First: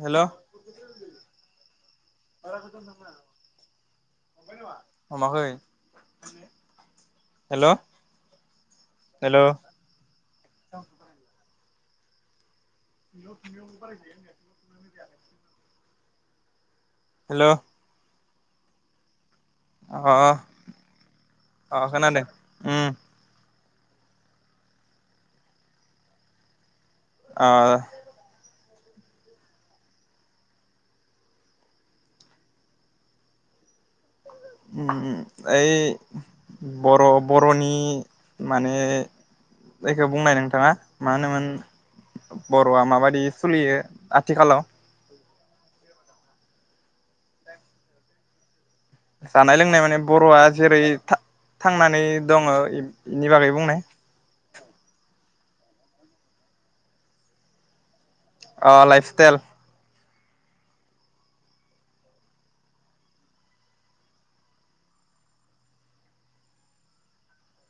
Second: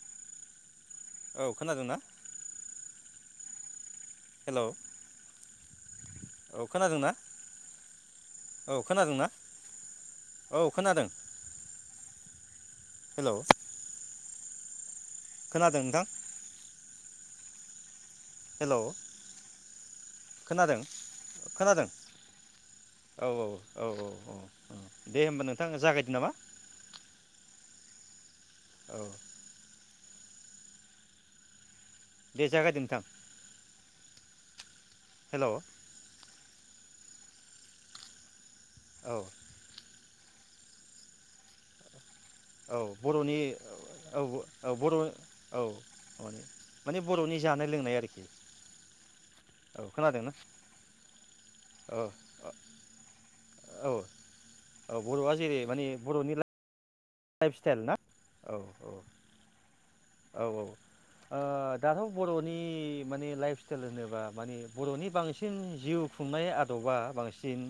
हेल' औ खोनादोंना बारा गोजान नामा हेलौ औ खोनादोंना हेल' औ खोनादोंना हेल' औ खोनादों हेलौ [unintelligible] [inaudible] खोनादों नोंथां हेल' हेलौ अ खोनादों अ खोनादों खोनादोंं उम औ औ औ औ दे होमबा नोंथाङ जागायदो नामा अ औ दे जागायदो नोंथां उम उम हेलौ ओय बर' बर'नि माने औ जाय खौ बुंनाय नोंथाङा माहोनोमोन औ बर'आ माबादि बर'नि सोलियो औ आथिखालाव? औ बर' औ अदे माने बर'नि जानाय लोंनाय आरोखि जानाय औ लोंनाय माने खोनादोंना बर'आ जेरै था औ थांनानै दङो इ-इनि बागै बुंनाय औ औ बर'आ जेरै माने बर'नि लाइफ स्टाइल ना? औ अ औ लाइफ स्टाइल औ औ ओ दाथ' बर'नि माने लाइफ स्टाइल होनोब्ला माने बर'नि बांसिन जिउ खुंनाय आद'बा बांसिन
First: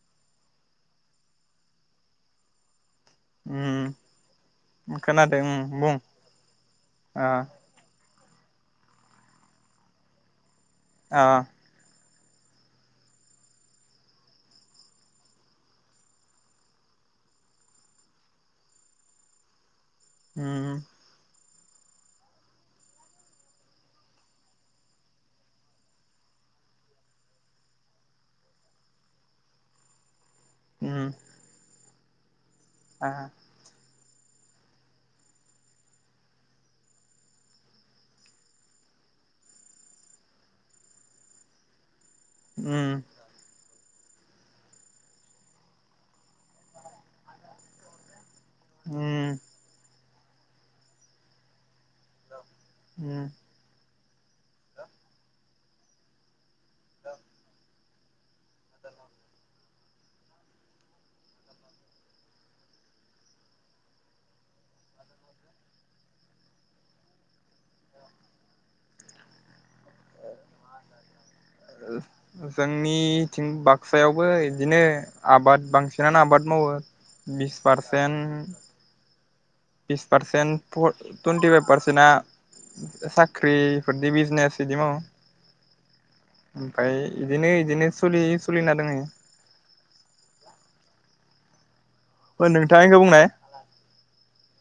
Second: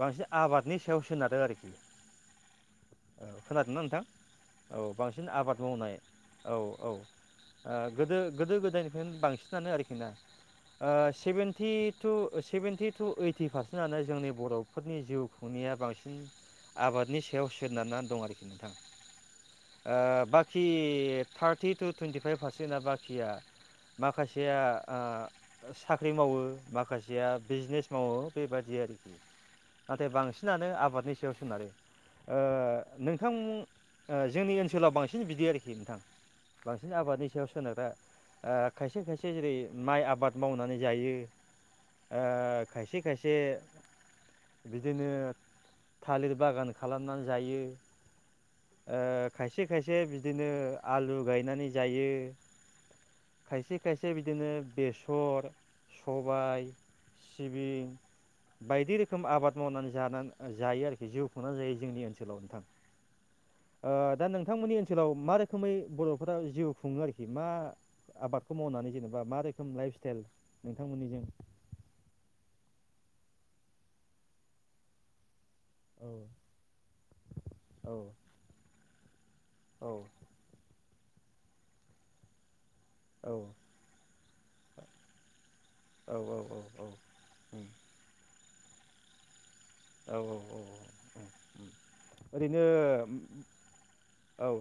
बांसिन आबादनि सायाव सोनारो आरोखि औ खोनादोंना नोंथां? उम औ बांसिन खोनादों उम आबाद बुं मावनाय औ औ ओ अ गोदो गोदो गोदायनिफ्रायनो बांसिनानो आरोखि ना ओ अ seventy two seventy two eighty पारसेन्टआनो जोंनि बर'फोरनि जिउ खुंनाया बांसिन आबादनि सायाव सोनारनानै दं आरोखि नोंथां ओ बाखि उम थारटि टु टुइन्टिफाइभ पारसेन्टआ बाखिया माखासेया ओ साख्रि मावो माखासेया बिजनेस मावो बेबादि आरोखि नाथाय बांसि नानो उम आबादनि सायाव सोनारो। ओ आ नोंथांमो ओ जोंनि ओनसोलाव बांसिन बिदि आरोखि नोंथां बांसिन आबादनि सायाव सोनारग्रा ओ खायसे खायसे जेरै माइ आबाद मावनानै जायो। ओ उम खायसे खायसे बिदिनो थालिर बागान खालामनानै जायो। ओ उम खायसे खाय से बिदिनो आलु गायनानै जायो उम खायसे खायसे बिदिनो बेसर सबाय सिबिं बायदि रोखोम आबाद मावनानै जानानै जायो आरोखि जिउ खुंना जायो जोंनि ओनसोलाव नोंथां। ओ दा नोंथां मोननि ओनसोलाव मा रोखोमै बर'फोरा जिउ खुङो आरोखि मा आबादखौ मावनानै जेनेबा मा रोखोम लाइफ स्टाइल नोंथांमोननिजों [inaudible] जोंनि थिं बाक्सायावबो इदिनो आबाद औ बांसिनानो आबाद मावो बिस औ पारसेन्ट औ बिस पारसेन्ट पर टुन्टिफाइभ पारसेन्टआ औ साख्रिफोरदि बिजनेस बिदि मावो औ ओमफ्राय इदिनो इदिनो सोलियो। सोलिना दोंहैयो। औ औ औ औ औ। ओरैनो नोंथाङा इखो बुंनाय औ।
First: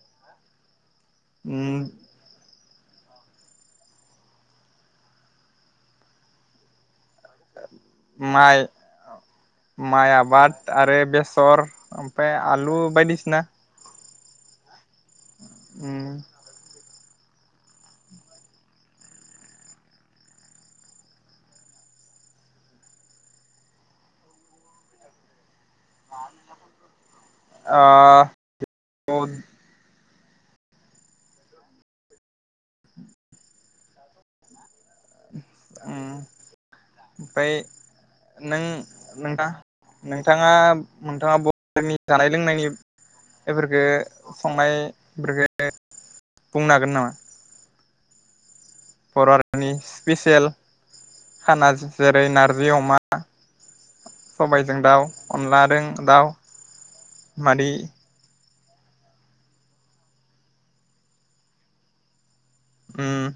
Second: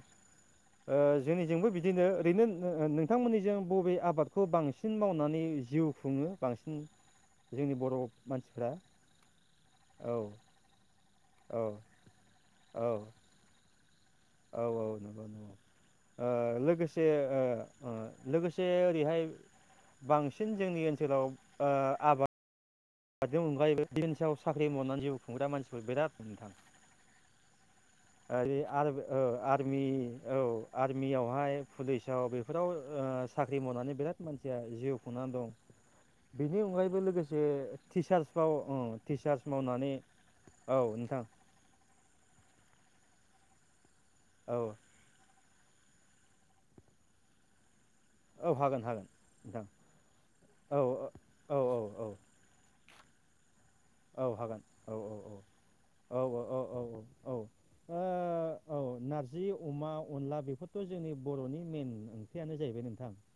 ओ जोंनिजोंबो उम बिदिनो ओरैनो ओ नोंथांमोननिजों बबे आबादखौ बांसिन मावनानै जिउ खुङो बांसिन जोंनि बर' माइ मानसिफ्रा। माइ औ आबाद आरो सर औ ओमफ्राय आलु औ बायदिसिना। औ औ ओ उम लोगोसे [unintelligible] लोगोसे ओरैहाय बांसिन जोंनि ओनसोलाव ओ आबाद नि अनगायैबो [unintelligible] साख्रि मावनानै जिउ खुंग्रा मानसिफोर बिराद नोंथां। ओ आरि आर ओ आरमि औ आरमियावहाय पुलिसाव बेफोराव ओ साख्रि मावनानै बिराद मानसिया जिउ खुंनानै दं उम बेनि अनगायैबो लोगोसे ओमफ्राय टिचार्सफ्राव नों ओ टिचार्स नोंथां मावनानै नोंथाङा औ नोंथां एफोरखो औ संनाय एफोरखो [unintelligible] बुंनो हागोन नामा औ हागोन हागोन बर' नोंथां हारिनि स्पेसियेल औ औ खाना औ जेरै नारजि अमा [unintelligible] औ हागोन सबायजों औ दाउ औ औ अनलादों औ दाउ औ मादि ओ औ नारजि अमा अनला बेफोरथ' जोंनि बर'नि मेन ओं ख्रियानो जाहैबाय नोंथां उम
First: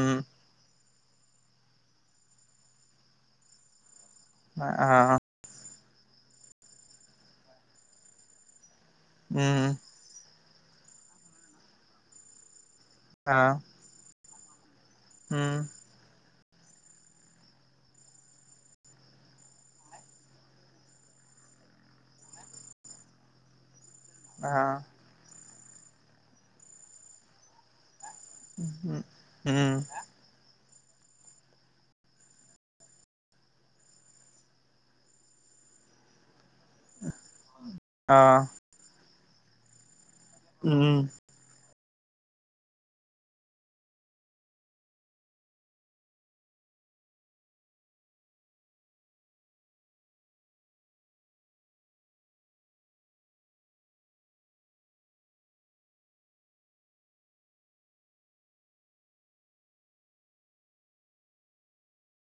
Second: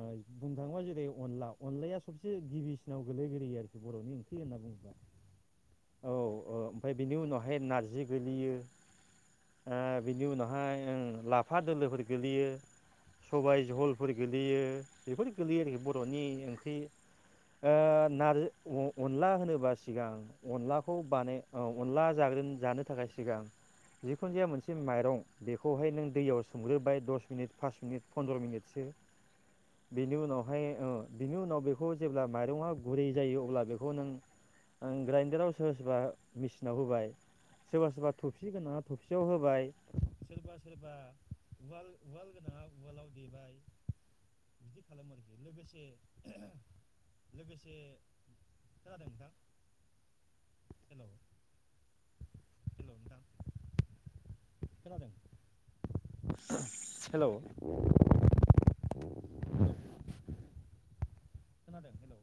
उम बुंनो थाङोबा जों बे अनला अनलाया सबसे गिबिसिनाव गोलै ग्रोयो आरोखि बर'नि ओं ख्रि होन्ना बुंब्ला आ औ औ ओमफ्राय बिनि उनावहाय नारजि गोलैयो [unintelligible] हाय लाफा दोलोफोर गोग्लैयो आ सबाय जहलफोर गोलोयो बेफोर उम गोलैयो आरोखि बर'निओं ख्रि ओ नारजि अनला होनोबा सिगां अनलाखौ बानाय अनला जाग्रोन जानो थाखाय सिगां जिखुन जाया आ मोनसे माइरं बेखौहाय नों दैयाव सोमग्रोबाय दस मिनिट फास मिनिट फन्द्र' मिनिटसो उम बेनि उनावहाय ओ बिनि उनाव बेखौ बेखौ नों ग्राइन्दाराव सोरबा सोरबा मेसिनाव होबाय सोरबा सोरबा आ थफि गोनाङा थफि बियाव होबाय सोरबा सोरबा उम उवाल उवाल गोनाङा उवालाव देबाय बिदि खालामो आरोखि लोगोसे लोगोसे खोनादों नोंथां हेलौ हेलौ नोंथां खोनादों हेलौ खोनादों हेलौ